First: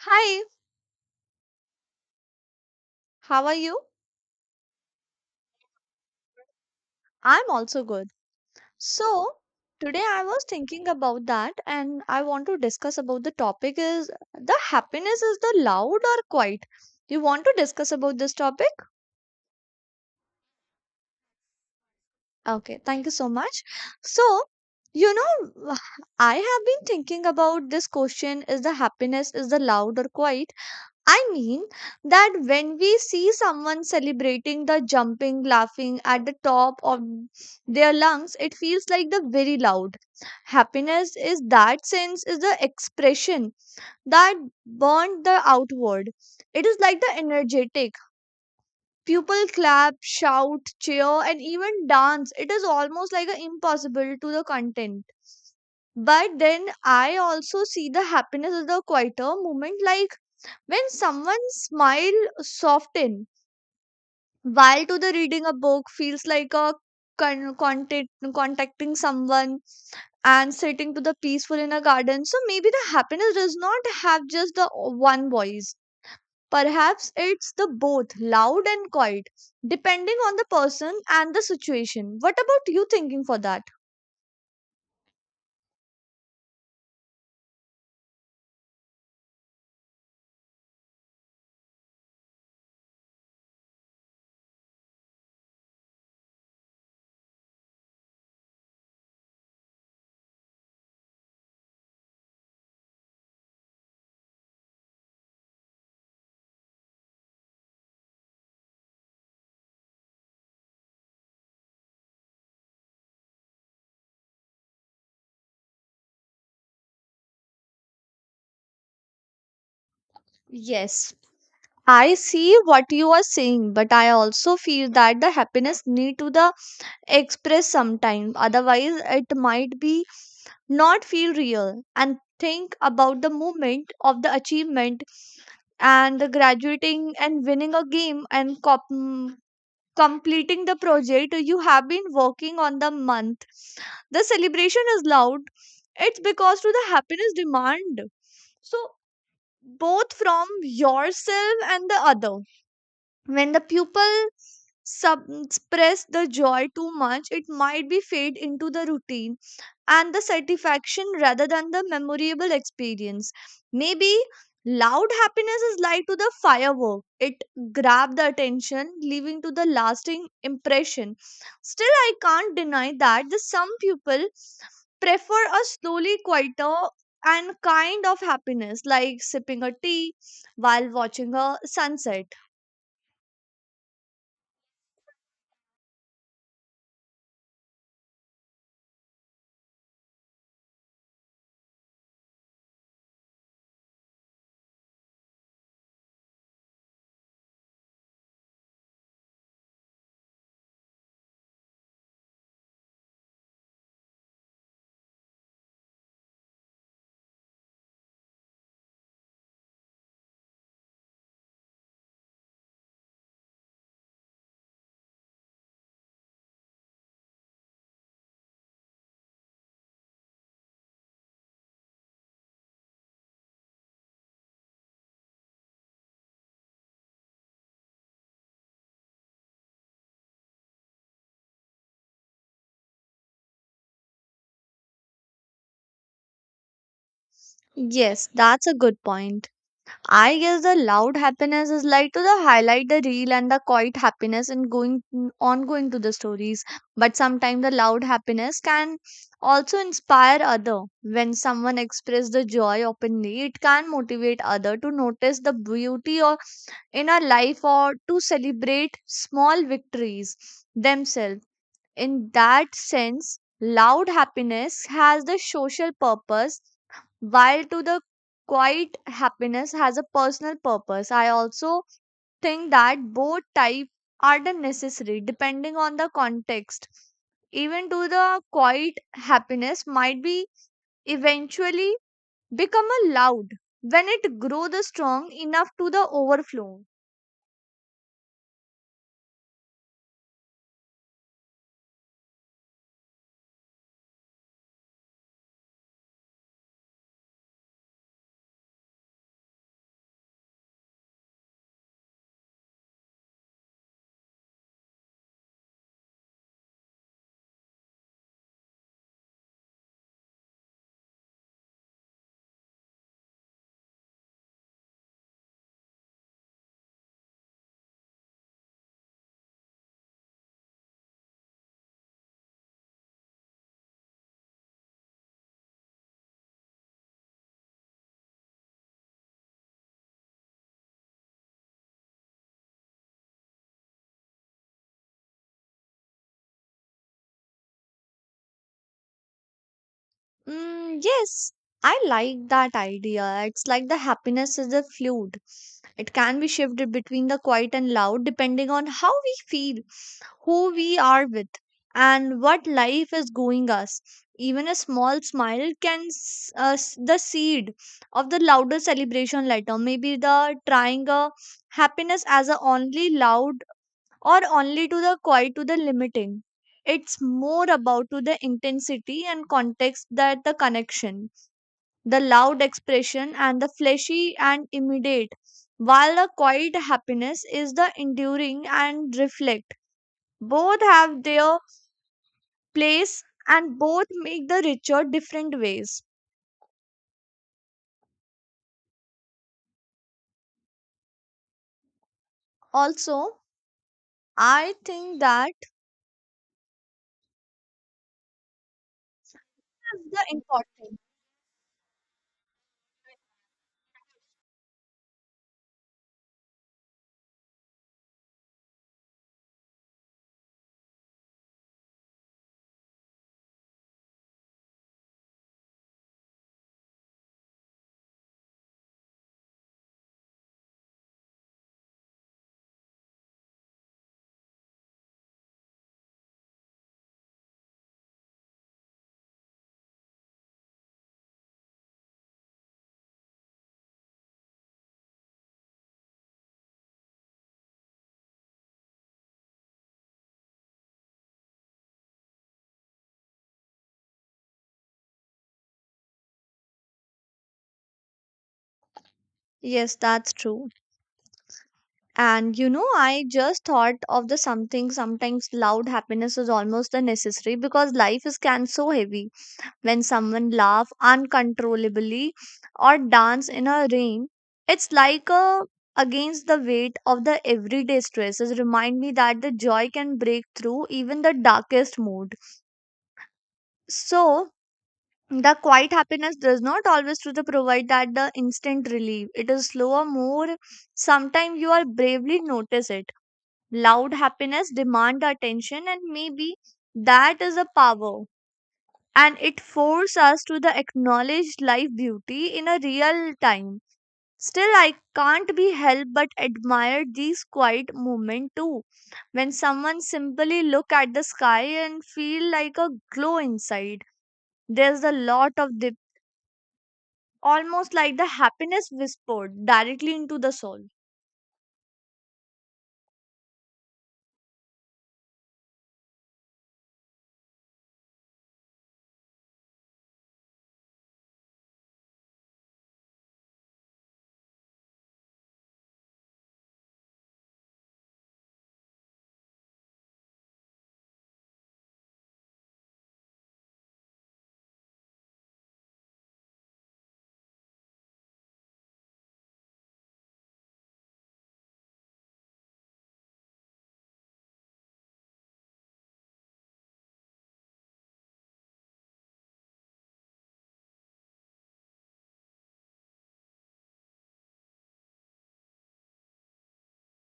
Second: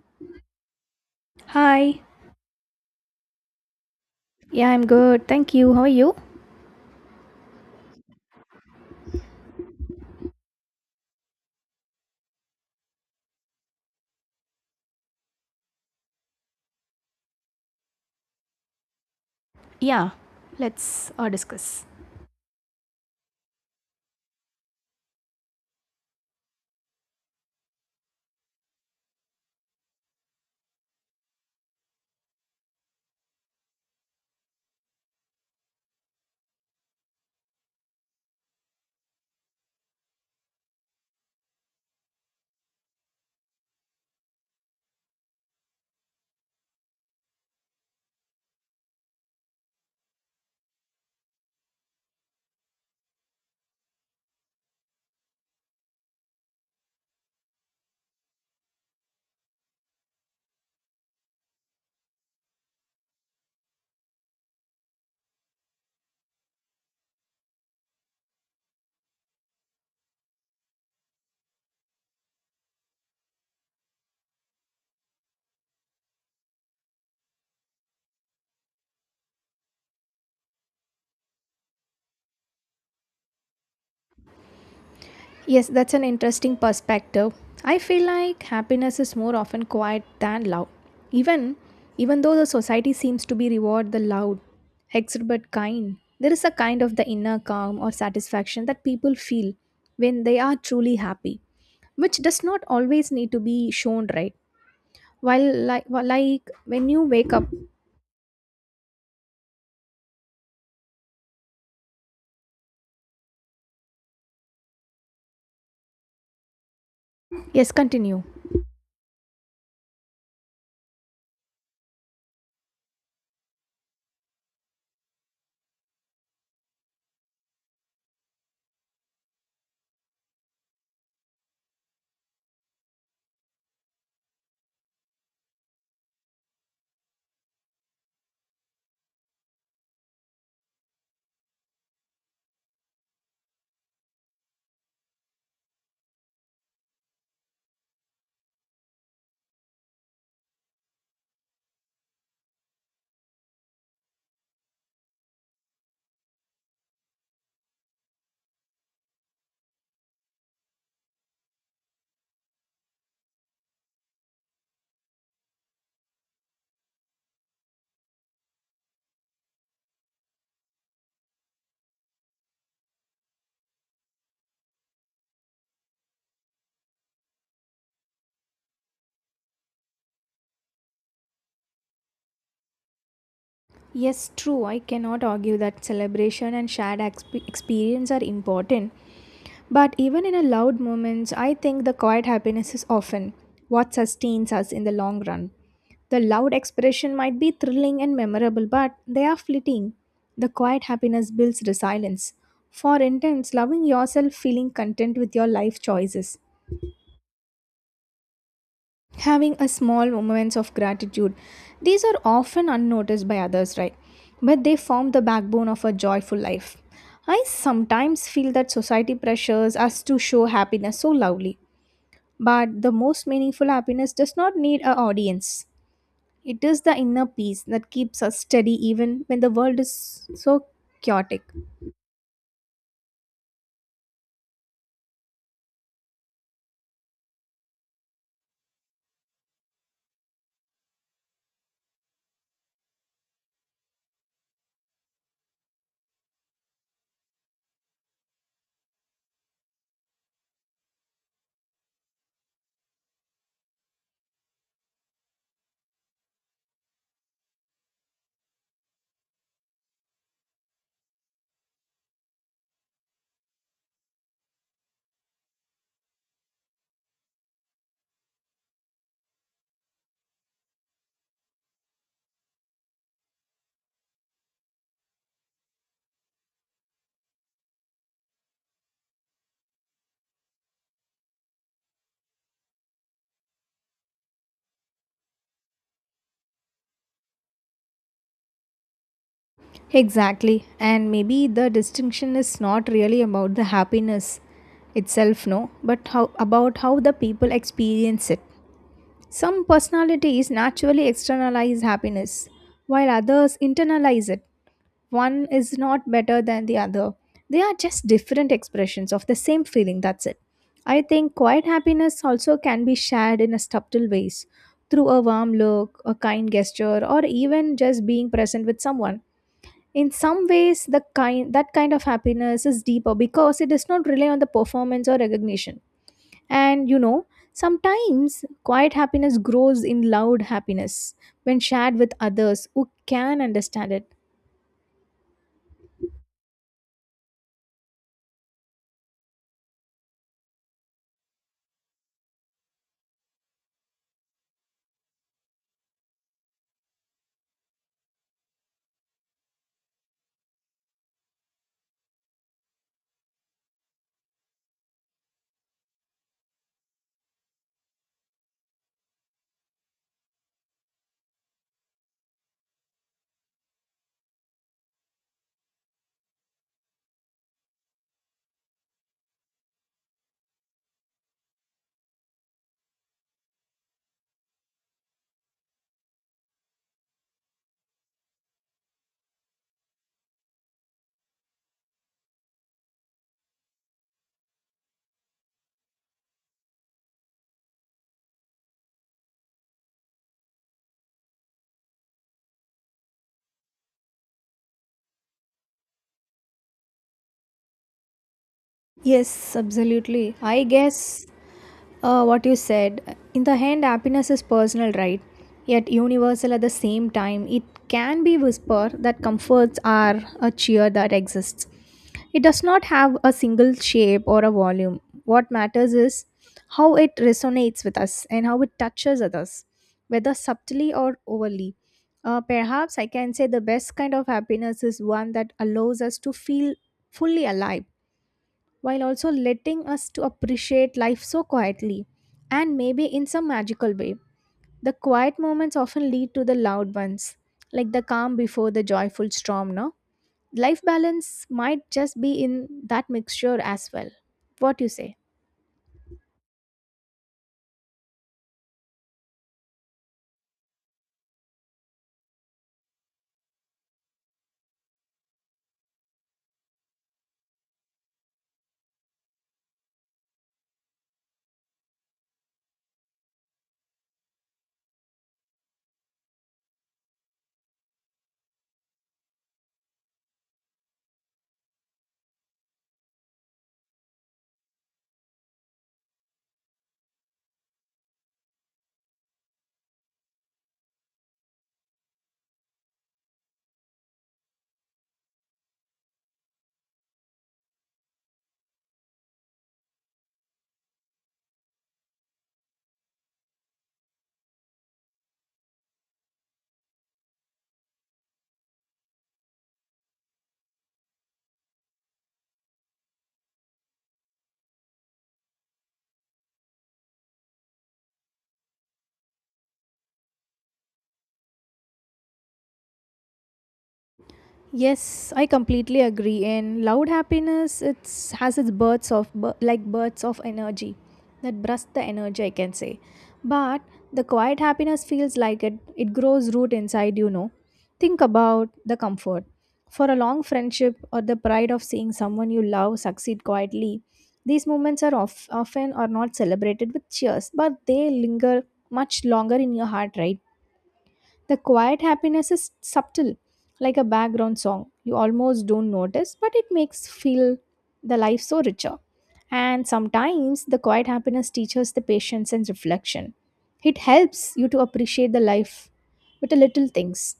Hi, Hi. how are you? Yeah, I'm good. Thank you. How are you? I'm also good. So, today I was thinking about that and I want to discuss about the topic is the happiness is the loud or quiet. You want to discuss about this topic? Yeah, let's discuss. Okay, thank you so much. So, you know, I have been thinking about this question is the happiness is the loud or quiet. I mean that when we see someone celebrating the jumping, laughing at the top of their lungs, it feels like the very loud. Happiness is that sense is the expression that burns the outward. It is like the energetic. People clap, shout, cheer, and even dance. It is almost like a impossible to the content. But then I also see the happiness as the quieter moment like when someone smile soften while to the reading a book feels like a contact, contacting someone and sitting to the peaceful in a garden. So maybe the happiness does not have just the one voice. Perhaps it's the both loud and quiet, depending on the person and the situation. What about you thinking for that? Yes, that's an interesting perspective. I feel like happiness is more often quiet than loud. Even even though the society seems to be reward the loud, exuberant kind, there is a kind of the inner calm or satisfaction that people feel when they are truly happy, which does not always need to be shown, right? While like when you wake up, yes, continue. Yes. I see what you are saying, but I also feel that the happiness need to the express sometime otherwise it might be not feel real and think about the moment of the achievement and the graduating and winning a game and completing the project you have been working on the month, the celebration is loud. It's because to the happiness demand, so both from yourself and the other. When the pupil suppress the joy too much, it might be fade into the routine and the satisfaction rather than the memorable experience. Maybe loud happiness is like to the firework. It grabbed the attention, leaving to the lasting impression. Still, I can't deny that the some people prefer a slowly quieter and kind of happiness like sipping a tea while watching a sunset. Yes, true. I cannot argue that celebration and shared experience are important. But even in a loud moments, I think the quiet happiness is often what sustains us in the long run. The loud expression might be thrilling and memorable, but they are fleeting. The quiet happiness builds resilience. For instance, loving yourself, feeling content with your life choices, having a small moments of gratitude, these are often unnoticed by others, right? But they form the backbone of a joyful life. I sometimes feel that society pressures us to show happiness so loudly, but the most meaningful happiness does not need an audience. It is the inner peace that keeps us steady even when the world is so chaotic. Yes, that's a good point. I guess the loud happiness is like to the highlight the real and the quiet happiness and going ongoing to the stories. But sometimes the loud happiness can also inspire other. When someone express the joy openly, it can motivate other to notice the beauty or in our life or to celebrate small victories themselves. In that sense, loud happiness has the social purpose, while to the quiet happiness has a personal purpose. I also think that both type are the necessary depending on the context. Even to the quiet happiness might be eventually become a loud when it grow the strong enough to the overflow. Exactly. And maybe the distinction is not really about the happiness itself, no, but how about how the people experience it. Some personalities naturally externalize happiness, while others internalize it. One is not better than the other. They are just different expressions of the same feeling, that's it. I think quiet happiness also can be shared in a subtle ways through a warm look, a kind gesture, or even just being present with someone. In some ways the kind of happiness is deeper because it does not rely on the performance or recognition. And sometimes quiet happiness grows in loud happiness when shared with others who can understand it. Mm, yes, I like that idea. It's like the happiness is a fluid. It can be shifted between the quiet and loud depending on how we feel, who we are with, and what life is going us. Even a small smile can the seed of the louder celebration later. Maybe the trying a happiness as a only loud or only to the quite to the limiting. It's more about to the intensity and context that the connection, the loud expression and the fleshy and immediate, while the quiet happiness is the enduring and reflect. Both have their place and both make the richer different ways. Also, I think that Yes, is the absolutely, I important. guess what you said in the end, happiness is personal, right? Yet universal at the same time. It can be whisper that comforts are a cheer that exists. It does not have a single shape or a volume. What matters is how it resonates with us and how it touches others, whether subtly or overly. Uh, perhaps I can say the best kind of happiness is one that allows us to feel fully alive, while also letting us to appreciate life so quietly and maybe in some magical way. The quiet moments often lead to the loud ones, like the calm before the joyful storm, no? Life balance might just be in that mixture as well. What you say? Yes, that's true. And I just thought of the something. Sometimes loud happiness is almost a necessary because life is can so heavy when someone laugh uncontrollably or dance in a rain. It's like a against the weight of the everyday stresses remind me that the joy can break through even the darkest mood. So the quiet happiness does not always to the provide that the instant relief. It is slower, more sometimes you are bravely notice it. Loud happiness demand attention, and maybe that is a power, and it forces us to the acknowledge life beauty in a real time. Still, I can't be helped but admire these quiet moments too. When someone simply look at the sky and feel like a glow inside, there's a lot of dip, almost like the happiness whispered directly into the soul. Yes, I completely agree. And loud happiness, it's has its bursts of like bursts of energy that burst the energy, I can say. But the quiet happiness feels like it grows root inside. You know, think about the comfort for a long friendship or the pride of seeing someone you love succeed quietly. These moments are often are not celebrated with cheers, but they linger much longer in your heart, right? The quiet happiness is subtle, like a background song. You almost don't notice, but it makes feel the life so richer. And sometimes the quiet happiness teaches the patience and reflection. It helps you to appreciate the life with the little things.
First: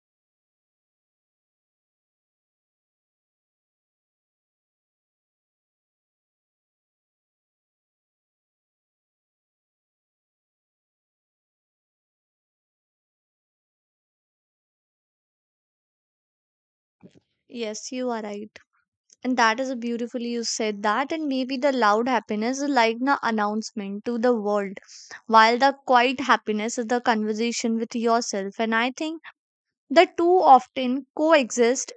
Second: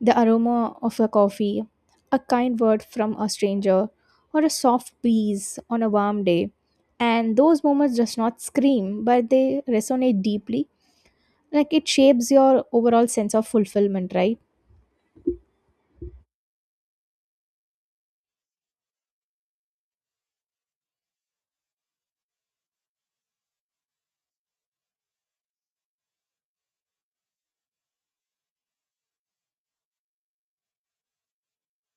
The aroma of a coffee, a kind word from a stranger, or a soft breeze on a warm day. And those moments just not scream, but they resonate deeply, like it shapes your overall sense of fulfillment, right? Yes, you are right. And that is a beautifully you said that, and maybe the loud happiness is like the announcement to the world, while the quiet happiness is the conversation with yourself. And I think the two often coexist,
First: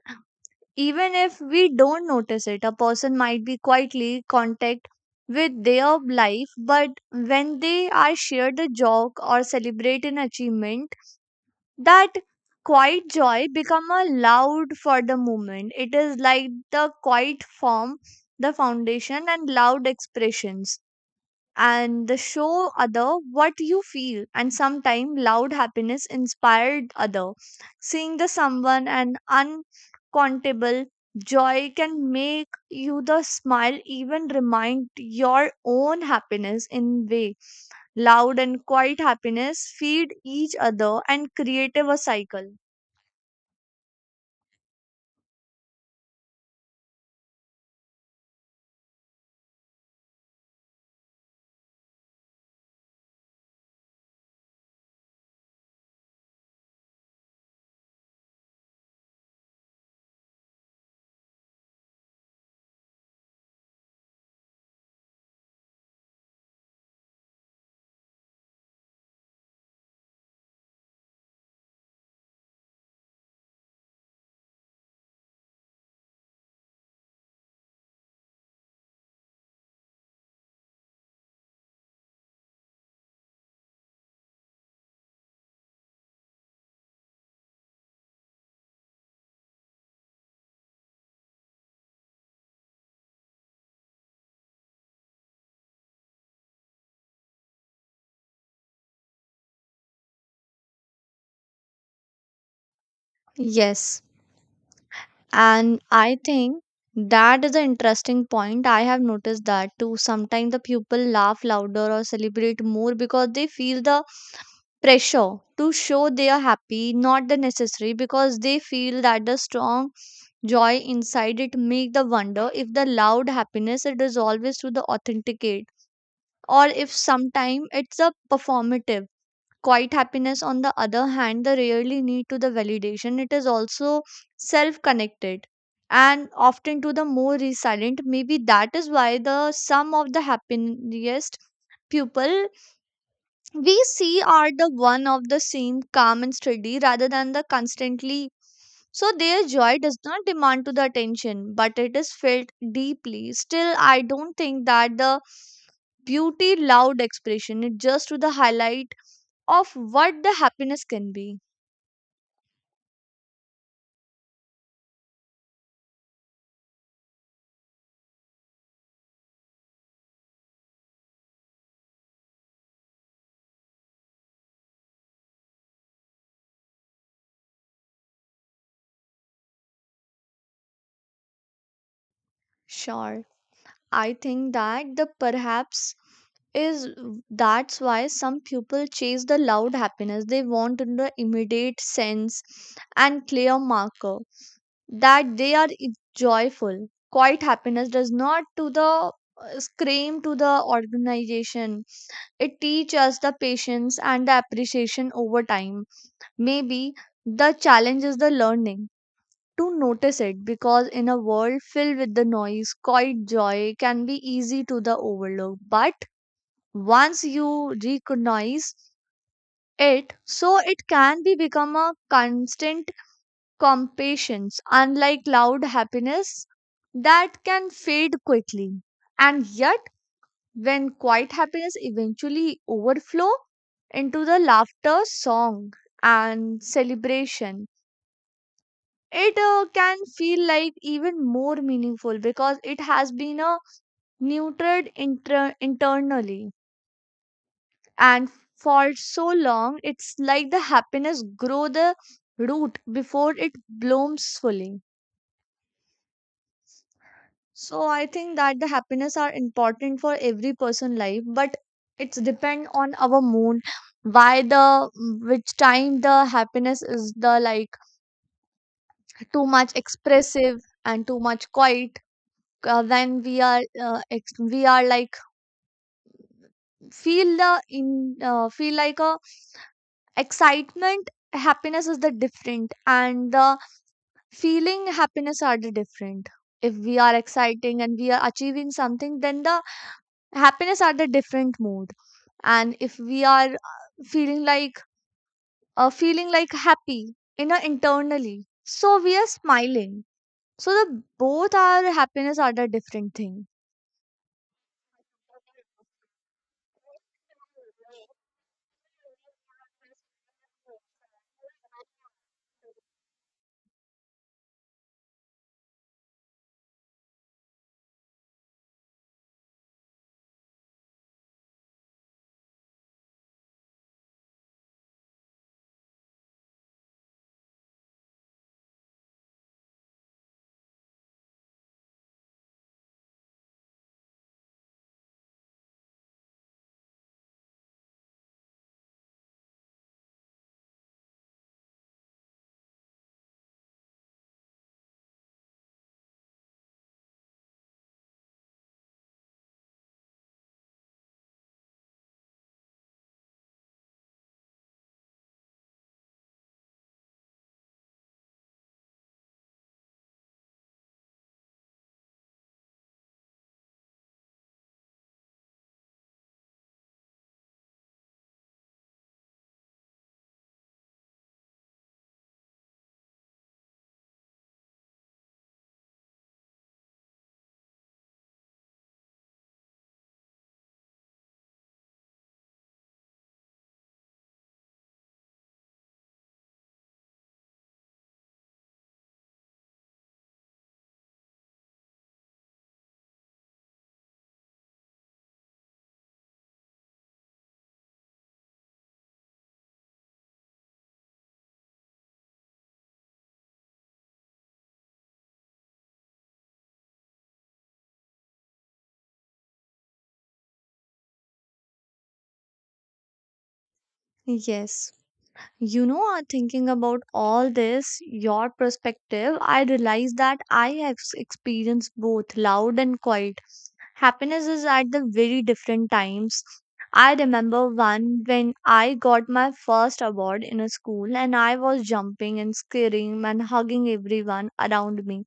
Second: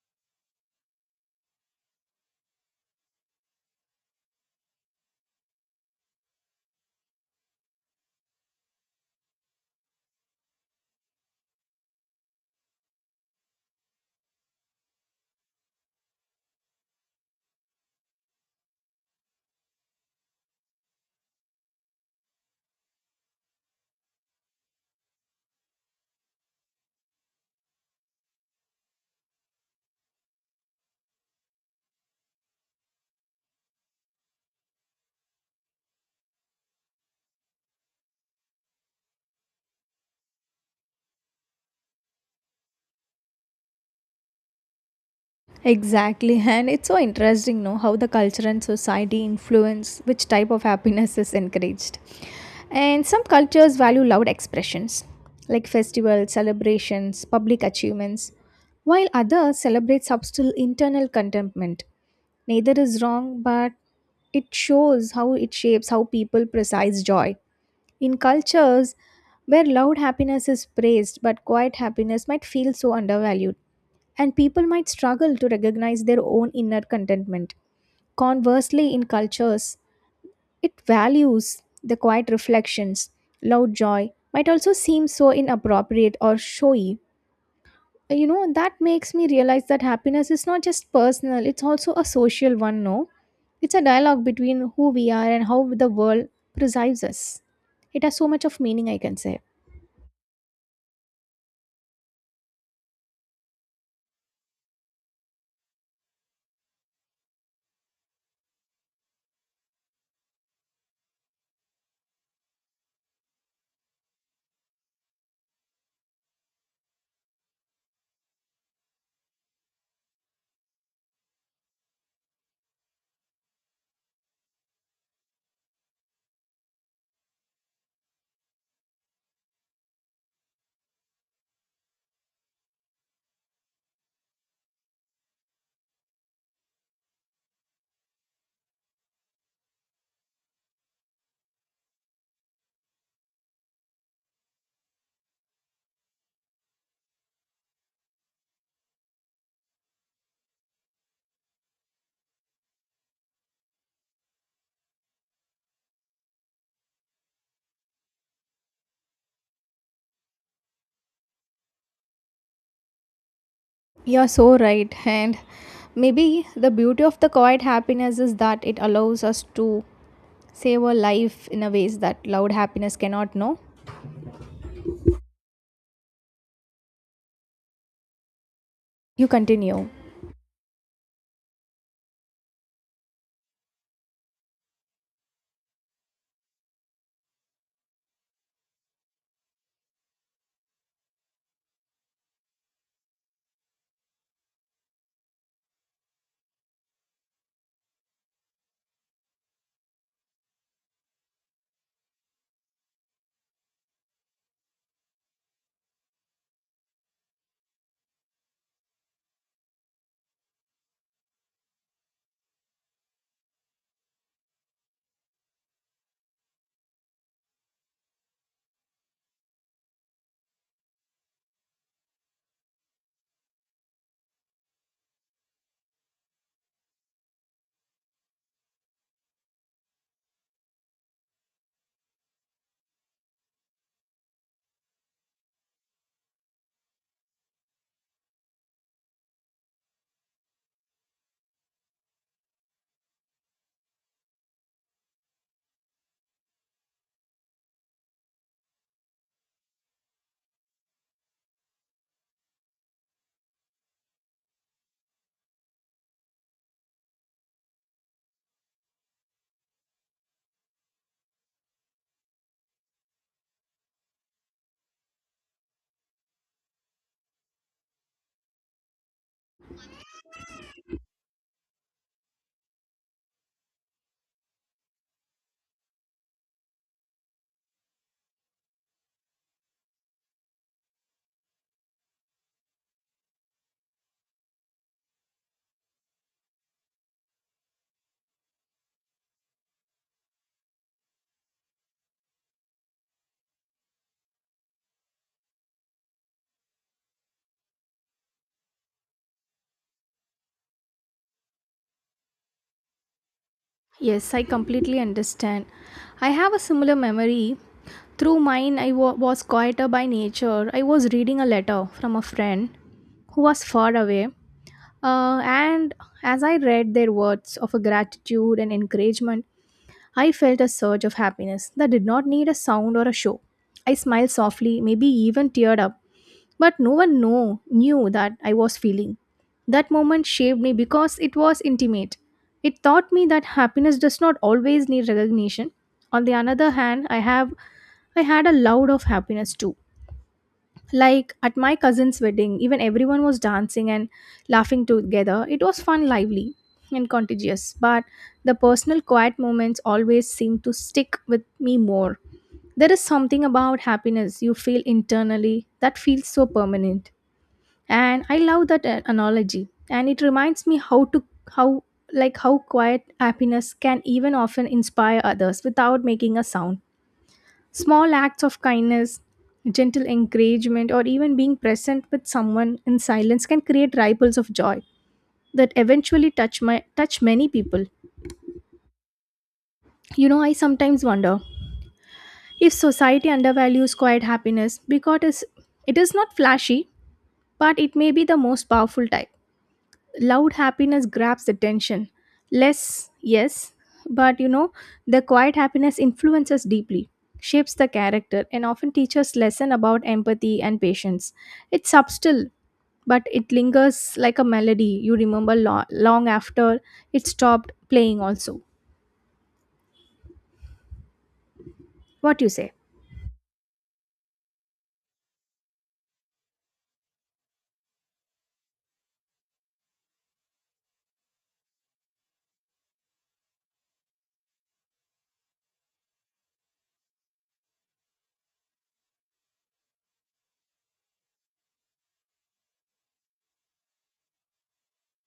even if we don't notice it. A person might be quietly contact with their life, but when they are shared a joke or celebrate an achievement, that quiet joy become a loud for the moment. It is like the quiet form the foundation and loud expressions and the show other what you feel, and sometime loud happiness inspired other. Seeing the someone and unquantable joy can make you the smile, even remind your own happiness in way. Loud and quiet happiness feed each other and create a cycle. Exactly, and it's so interesting, know how the culture and society influence which type of happiness is encouraged. And some cultures value loud expressions like festivals, celebrations, public achievements, while others celebrate subtle internal contentment. Neither is wrong, but it shows how it shapes how people precise joy. In cultures where loud happiness is praised but quiet happiness might feel so undervalued, and people might struggle to recognize their own inner contentment. Conversely, in cultures, it values the quiet reflections. Loud joy might also seem so inappropriate or showy, you know that makes me realize that happiness is not just personal, it's also a social one, no? It's a dialogue between who we are and how the world perceives us. It has so much of meaning, I can say. Yes, and I think that is an interesting point. I have noticed that too. Sometimes the people laugh louder or celebrate more because they feel the pressure to show they are happy, not the necessary because they feel that the strong joy inside. It make the wonder if the loud happiness it is always to the authenticate, or if sometime it's a performative. Quiet happiness, on the other hand, they rarely need to the validation. It is also self-connected and often to the more resilient. Maybe that is why the some of the happiest people we see are the one of the same calm and steady rather than the constantly. So their joy does not demand to the attention, but it is felt deeply. Still, I don't think that the beauty loud expression it just to the highlight of what the happiness can be. You're so right. And maybe the beauty of the quiet happiness is that it allows us to savor life in a ways that loud happiness cannot know. You continue. Sure, I think that the perhaps is that's why some people chase the loud happiness. They want the immediate sense and clear marker that they are joyful. Quiet happiness does not to the scream to the organization. It teaches us the patience and the appreciation over time. Maybe the challenge is the learning to notice it, because in a world filled with the noise, quiet joy can be easy to the overlook. But once you recognize it, so it can be become a constant compassion, unlike loud happiness that can fade quickly. And yet, when quiet happiness eventually overflow into the laughter, song, and celebration, it can feel like even more meaningful because it has been neutered internally and for so long. It's like the happiness grow the root before it blooms fully. So I think that the happiness are important for every person life, but it's depend on our mood. Why the which time the happiness is the like too much expressive and too much quiet. When we are we are like feel the in feel like a excitement happiness is the different, and the feeling happiness are the different. If we are exciting and we are achieving something, then the happiness are the different mood. And if we are feeling like happy inner internally, so we are smiling. So the both our happiness are the different thing. Yes, I completely understand. I have a similar memory. Through mine, I was quieter by nature. I was reading a letter from a friend who was far away. And as I read their words of a gratitude and encouragement, I felt a surge of happiness that did not need a sound or a show. I smiled softly, maybe even teared up, but no one knew that I was feeling. That moment shaped me because it was intimate. It taught me that happiness does not always need recognition. On the other hand, I had a loud of happiness too, like at my cousin's wedding, even everyone was dancing and laughing together. It was fun, lively, and contagious, but the personal quiet moments always seem to stick with me more. There is something about happiness you feel internally that feels so permanent. And I love that analogy. And it reminds me how how quiet happiness can even often inspire others without making a sound. Small acts of kindness, gentle encouragement, or even being present with someone in silence can create ripples of joy that eventually touch many people. You know, I sometimes wonder if society undervalues quiet happiness because it is not flashy, but it may be the most powerful type. Loud happiness grabs attention less, yes, but you know the quiet happiness influences deeply, shapes the character and often teaches lesson about empathy and patience. It's subtle, but it lingers like a melody you remember long after it stopped playing. Also, what you say? Yes. You know, thinking about all this, your perspective, I realize that I have experienced both loud and quiet. Happiness is at the very different times. I remember one when I got my first award in a school and I was jumping and screaming and hugging everyone around me.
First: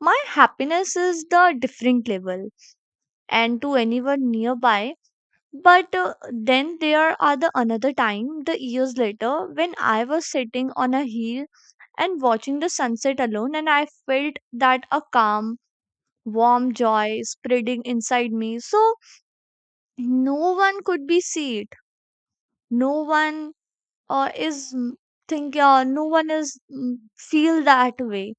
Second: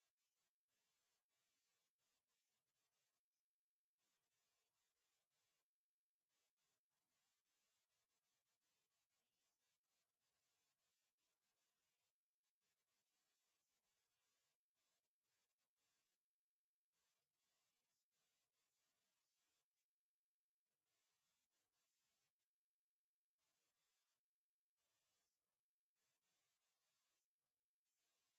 My happiness is the different level, and to anyone nearby, but then there are the another time, the years later, when I was sitting on a hill and watching the sunset alone, and I felt that a calm, warm joy spreading inside me. So no one could be see it. No one uh, is mm, think. No one is feel that way,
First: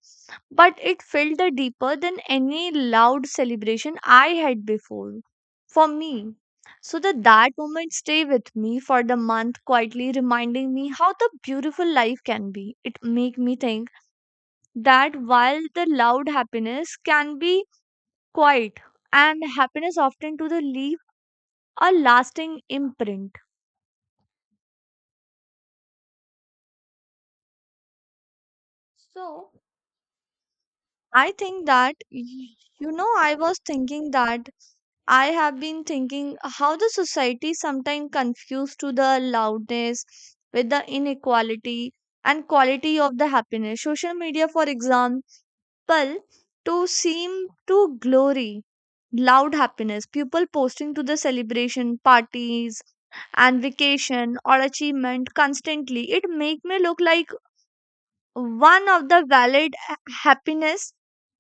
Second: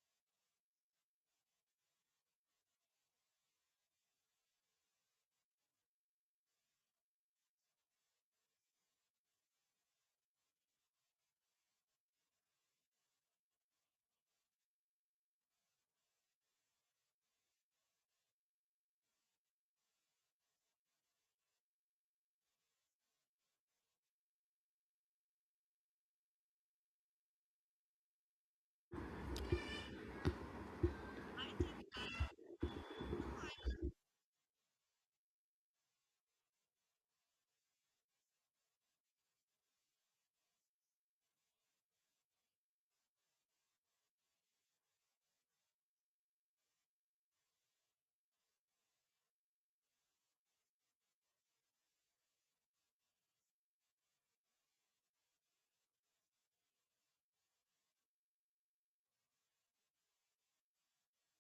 but it felt the deeper than any loud celebration I had before for me. So that moment stay with me for the month, quietly reminding me how the beautiful life can be. It make me think that while the loud happiness can be quiet, and happiness often to the leave a lasting imprint. So I think that you know I was thinking that I have been thinking how the society sometimes confused to the loudness with the inequality and quality of the happiness. Social media, for example, to seem to glory loud happiness. People posting to the celebration parties and vacation or achievement constantly. It make me look like one of the valid happiness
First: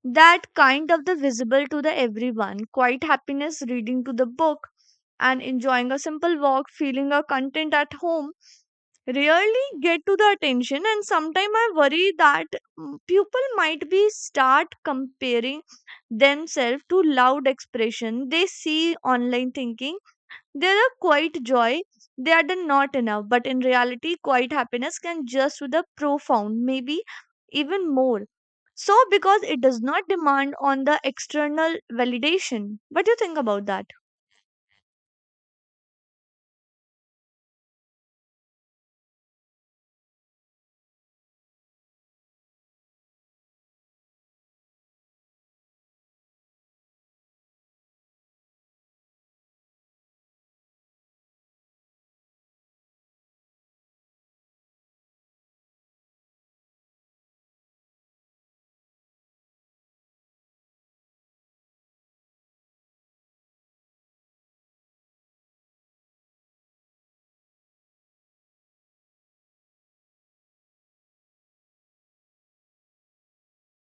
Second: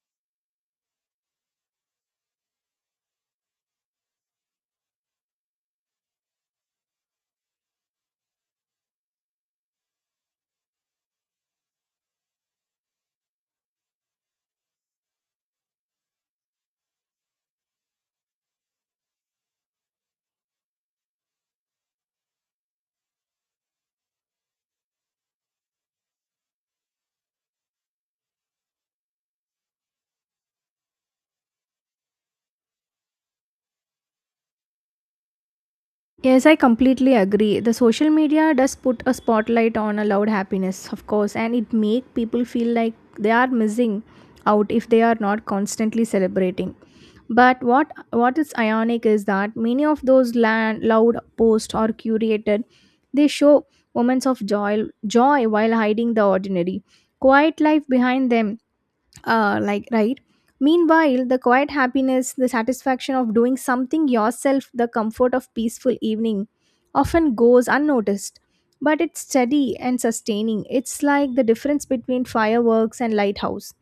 that kind of the visible to the everyone. Quiet happiness reading to the book and enjoying a simple walk, feeling a content at home, rarely get to the attention. And sometimes I worry that people might be start comparing themselves to loud expression they see online, thinking there are quite joy. They are the not enough, but in reality, quite happiness can just with the profound, maybe even more. So, because it does not demand on the external validation. What do you think about that? Yes, I completely agree. The social media does put a spotlight on allowed happiness, of course, and it make people feel like they are missing out if they are not constantly celebrating. But what is ironic is that many of those loud posts are curated. They show moments of joy while hiding the ordinary, quiet life behind them, like, right? Meanwhile the quiet happiness, the satisfaction of doing something yourself, the comfort of peaceful evening, often goes unnoticed, but it's steady and sustaining. It's like the difference between fireworks and lighthouse,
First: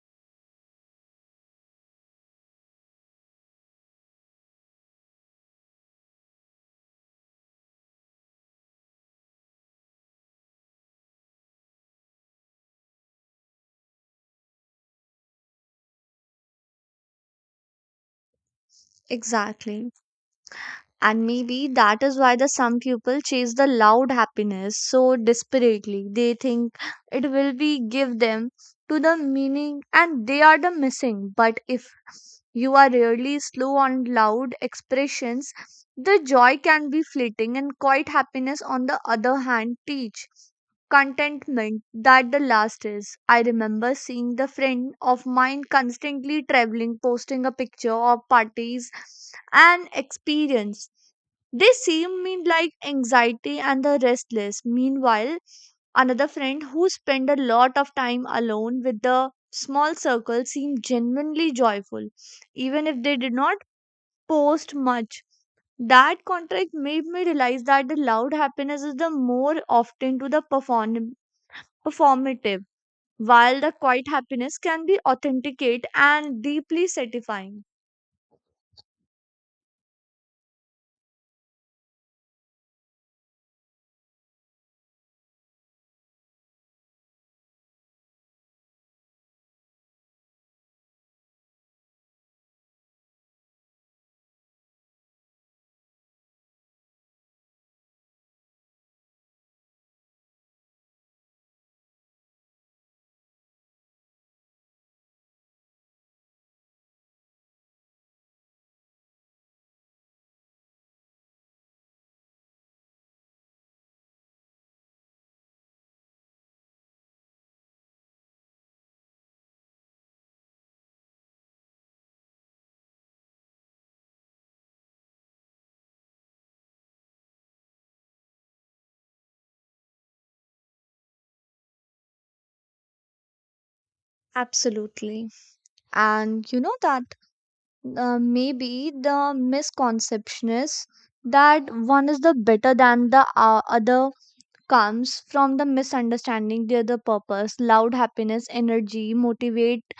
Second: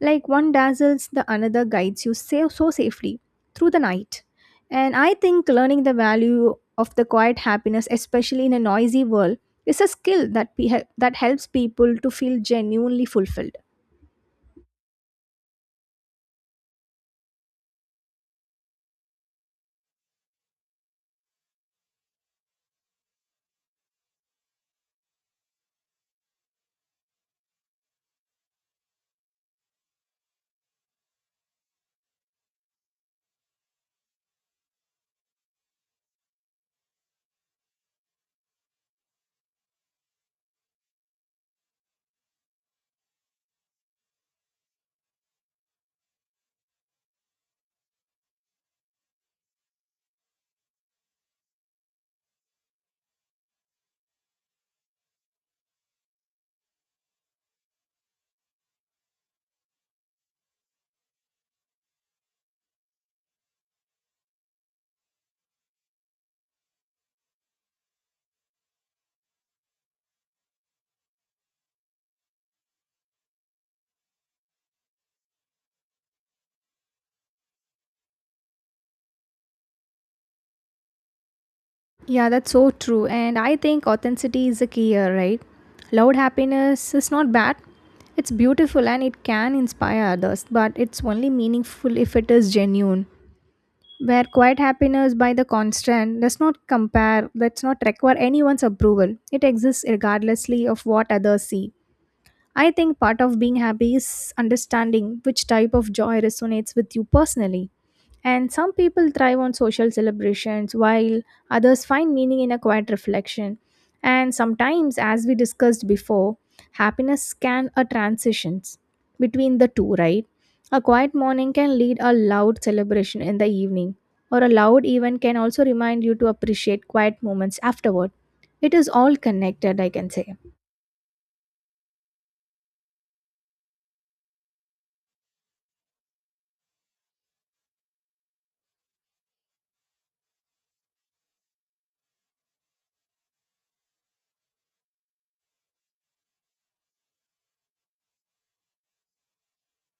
like one dazzles the another guides you so safely through the night. And I think learning the value of the quiet happiness, especially in a noisy world, is a skill that helps people to feel genuinely fulfilled. Exactly. And maybe that is why the some people chase the loud happiness so desperately. They think it will be give them to the meaning and they are the missing. But if you are really slow on loud expressions, the joy can be fleeting and quiet happiness on the other hand teach contentment that the last is. I remember seeing the friend of mine constantly traveling, posting a picture of parties and experience. They seem mean like anxiety and the restless. Meanwhile, another friend who spent a lot of time alone with the small circle seemed genuinely joyful, even if they did not post much. That contract made me realize that the loud happiness is the more often to the performative, while the quiet happiness can be authenticate and deeply satisfying. Yeah, that's so true. And I think authenticity is the key here, right? Loud happiness is not bad. It's beautiful and it can inspire others, but it's only meaningful if it is genuine. Where quiet happiness by the constant does not compare, does not require anyone's approval. It exists regardlessly of what others see. I think part of being happy is understanding which type of joy resonates with you personally. And some people thrive on social celebrations, while others find meaning in a quiet reflection. And sometimes, as we discussed before, happiness can a transitions between the two, right? A quiet morning can lead a loud celebration in the evening, or a loud event can also remind you to appreciate quiet moments afterward. It is all connected, I can say. Absolutely. And you know that maybe the misconception is that one is the better than the other comes from the misunderstanding the other purpose. Loud happiness, energy, motivate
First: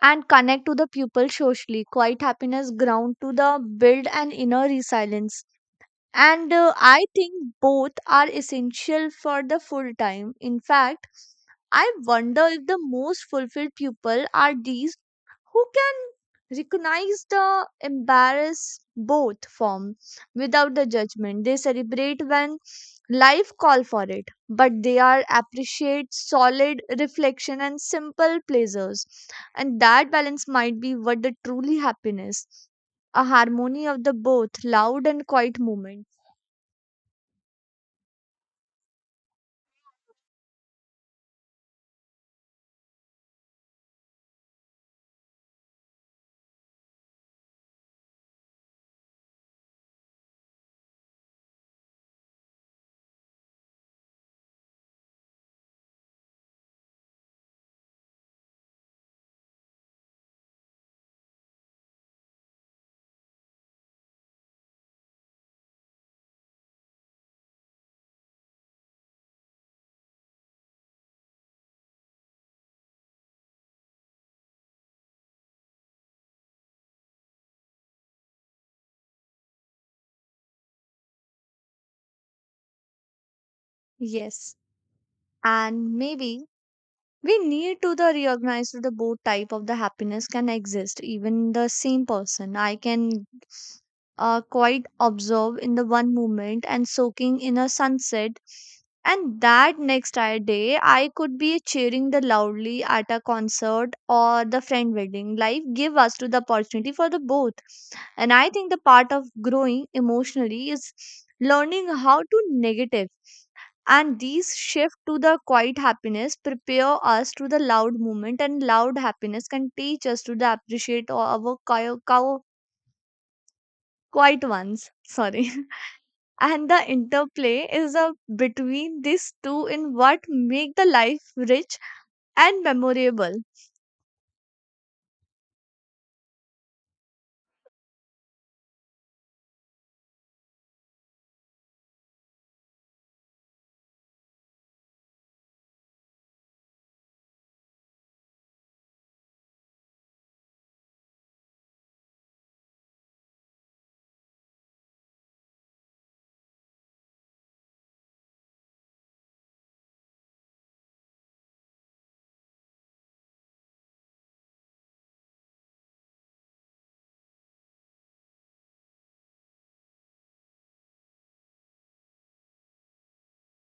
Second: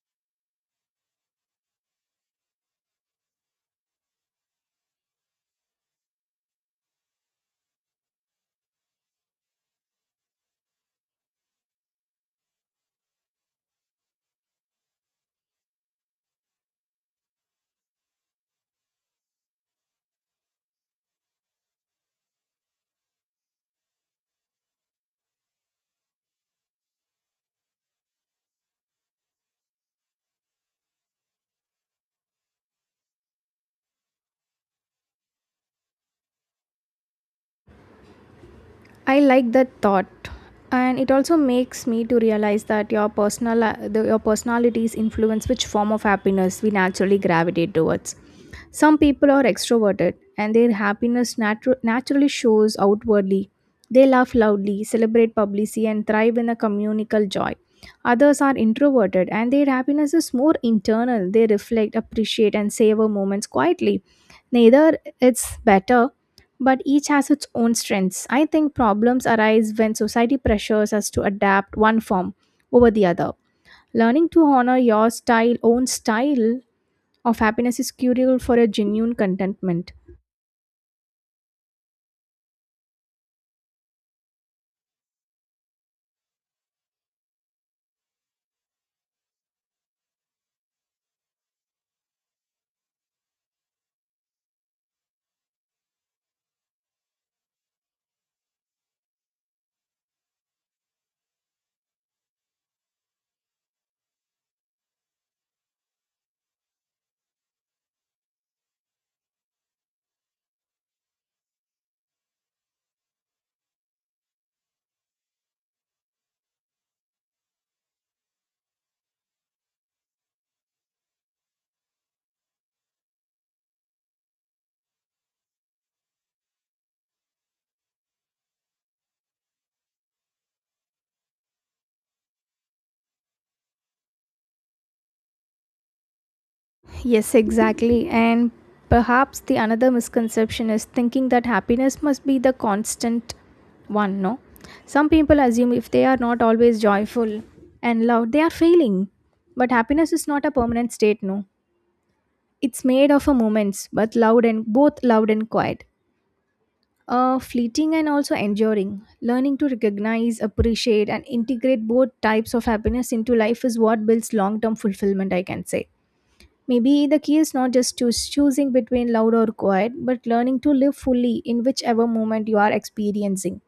and connect to the pupil socially. Quiet happiness ground to the build an inner resilience. And I think both are essential for the full time. In fact, I wonder if the most fulfilled people are these who can recognize the embarrass both form without the judgment. They celebrate when life call for it, but they are appreciate solid reflection and simple pleasures, and that balance might be what the truly happiness, a harmony of the both loud and quiet moment. I like that thought, and it also makes me to realize that your personalities influence which form of happiness we naturally gravitate towards. Some people are extroverted, and their happiness naturally shows outwardly. They laugh loudly, celebrate publicly, and thrive in a communal joy. Others are introverted, and their happiness is more internal. They reflect, appreciate, and savor moments quietly. Neither it's better, but each has its own strengths. I think problems arise when society pressures us to adapt one form over the other. Learning to honor your own style of happiness is crucial for a genuine contentment. Yes. And maybe we need to the recognize that the both type of the happiness can exist even the same person. I can quite observe in the one moment and soaking in a sunset, and that day I could be cheering the loudly at a concert or the friend wedding. Life give us to the opportunity for the both, and I think the part of growing emotionally is learning how to negative, and these shift to the quiet happiness prepare us to the loud moment, and loud happiness can teach us to the appreciate our quiet ones. Sorry. And the interplay is a between these two in what make the life rich and memorable. Yes, exactly. And perhaps the another misconception is thinking that happiness must be the constant one, no? Some people assume if they are not always joyful and loved, they are failing. But happiness is not a permanent state, no? It's made of a moments, but loud and both loud and quiet. Fleeting and also enduring. Learning to recognize, appreciate, and integrate both types of happiness into life is what builds long term fulfillment, I can say. Maybe the key is not just choosing between loud or quiet, but learning to live fully in whichever moment you are experiencing.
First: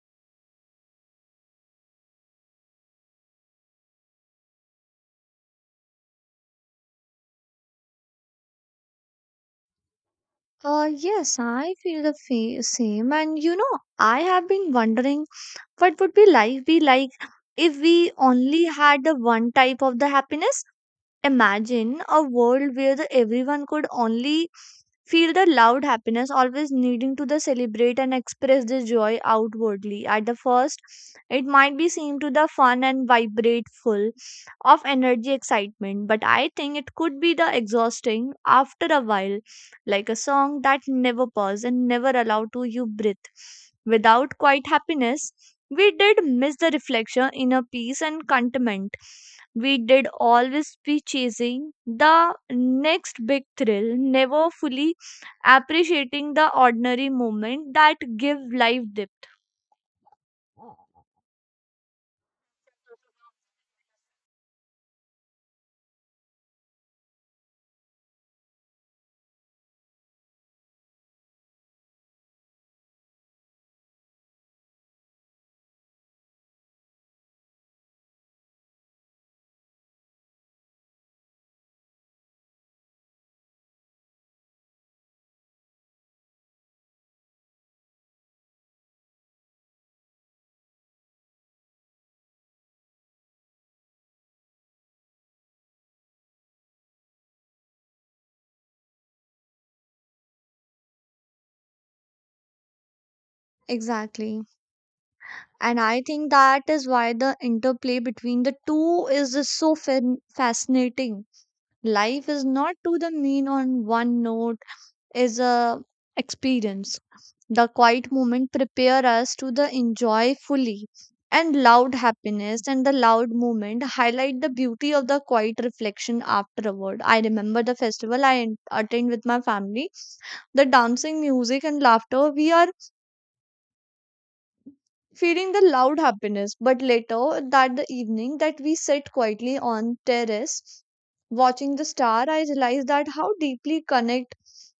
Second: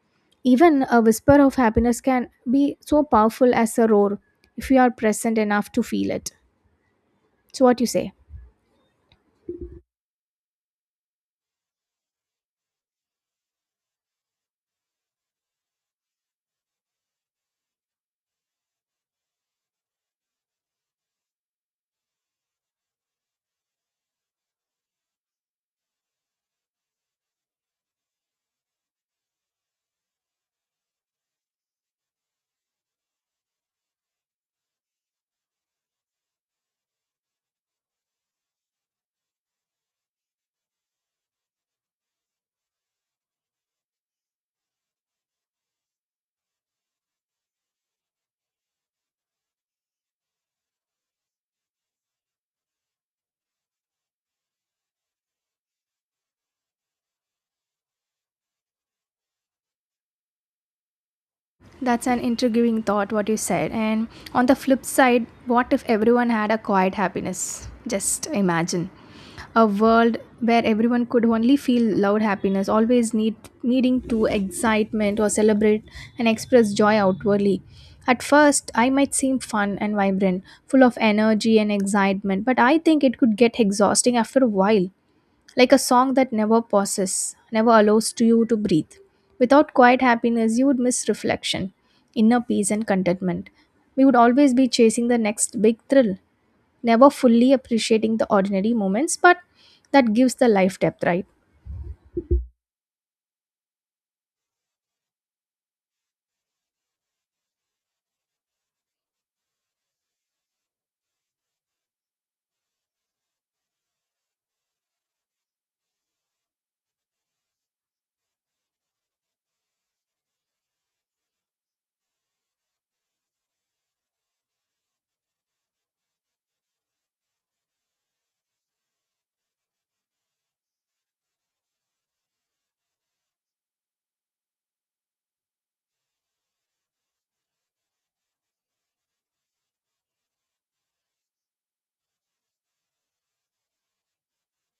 Even a whisper of happiness can be so powerful as a roar if you are present enough to feel it. So, what you say? Yes, I feel the same. And you know, I have been wondering what would be life be like if we only had the one type of the happiness. Imagine a world where the everyone could only feel the loud happiness, always needing to the celebrate and express the joy outwardly. At the first, it might be seem to the fun and vibrate, full of energy excitement, but I think it could be the exhausting after a while, like a song that never paused and never allowed to you breathe. Without quiet happiness, we did miss the reflection in a peace and contentment. We did always be chasing the next big thrill, never fully appreciating the ordinary moment that give life depth. That's an intriguing thought, what you said. And on the flip side, what if everyone had a quiet happiness? Just imagine a world where everyone could only feel loud happiness, always needing to excitement or celebrate and express joy outwardly. At first, I might seem fun and vibrant, full of energy and excitement, but I think it could get exhausting after a while, like a song that never pauses, never allows to you to breathe. Without quiet happiness, you would miss reflection, inner peace, and contentment. We would always be chasing the next big thrill, never fully appreciating the ordinary moments, but that gives the life depth, right? Exactly. And I think that is why the interplay between the two is just so fascinating. Life is not to the mean on one note, is a experience. The quiet moment prepare us to the enjoy fully and loud happiness, and the loud moment highlight the beauty of the quiet reflection afterward. I remember the festival I attend with my family. The dancing, music and laughter we are feeding the loud happiness. But later that the evening that we sit quietly on terrace watching the star, I realized that how deeply connect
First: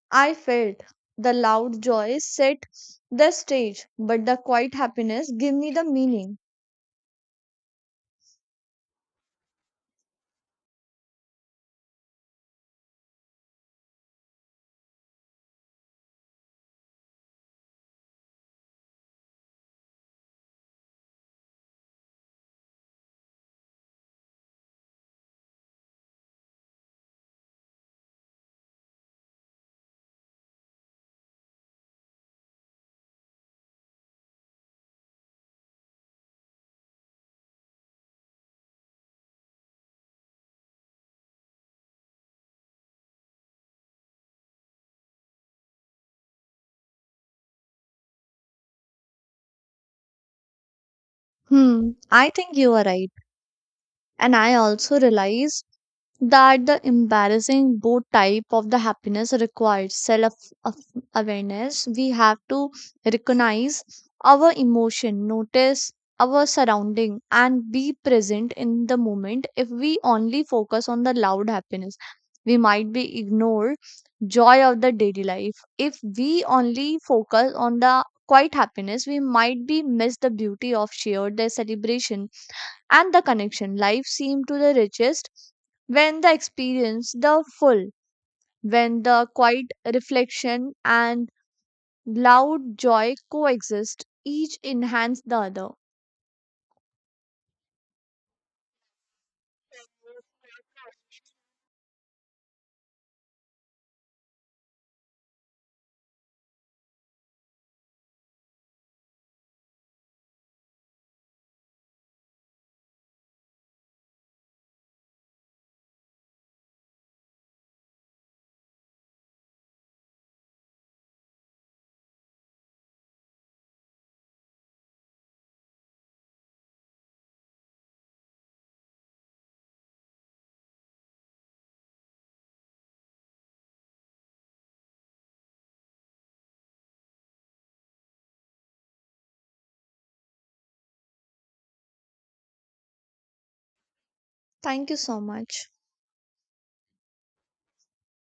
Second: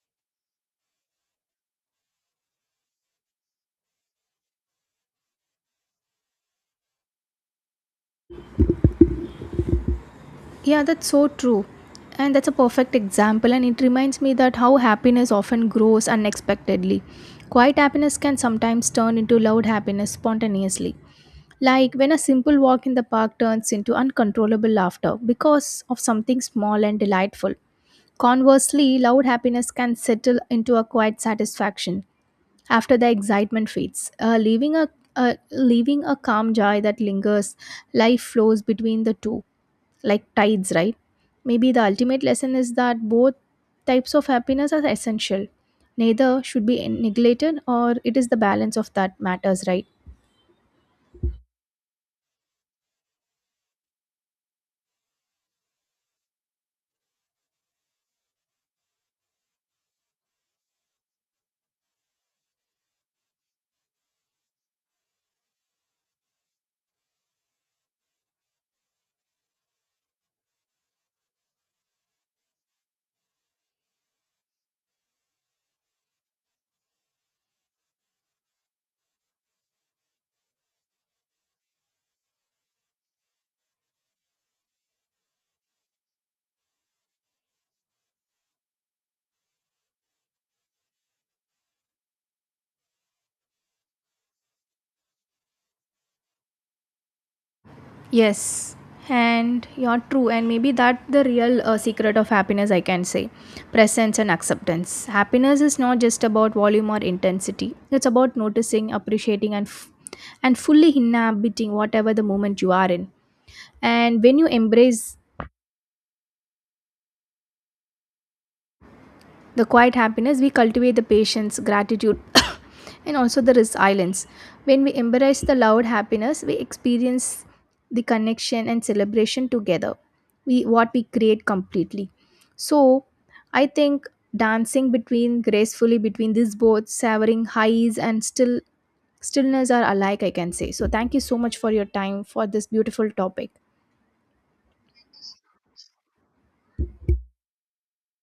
I felt. The loud joy set the stage, but the quiet happiness give me the meaning. Yeah, that's so true. And that's a perfect example, and it reminds me that how happiness often grows unexpectedly. Quiet happiness can sometimes turn into loud happiness spontaneously. Like when a simple walk in the park turns into uncontrollable laughter because of something small and delightful. Conversely, loud happiness can settle into a quiet satisfaction, after the excitement fades, leaving a calm joy that lingers. Life flows between the two like tides, right? Maybe the ultimate lesson is that both types of happiness are essential. Neither should be neglected, or it is the balance of that matters, right? Hmm, I think you are right. And I also realized that the embarrassing both type of the happiness requires af- awareness. We have to recognize our emotion, notice our surrounding, and be present in the moment. If we only focus on the loud happiness, we might be ignore joy of the daily life. If we only focus on the quiet happiness, we might be miss the beauty of shared the celebration and the connection. Life seemed to the richest when the experience the full, when the quiet reflection and loud joy coexist, each enhance the other. Yes, and you're true, and maybe that the real secret of happiness, I can say, presence and acceptance. Happiness is not just about volume or intensity, it's about noticing, appreciating, and fully inhabiting whatever the moment you are in. And when you embrace the quiet happiness, we cultivate the patience, gratitude, and also the resilience. When we embrace the loud happiness, we experience the connection and celebration together, we what we create completely. So I think dancing between gracefully between these both, savoring highs and stillness are alike, I can say. So thank you so much for your time for this beautiful topic. Thank you so much.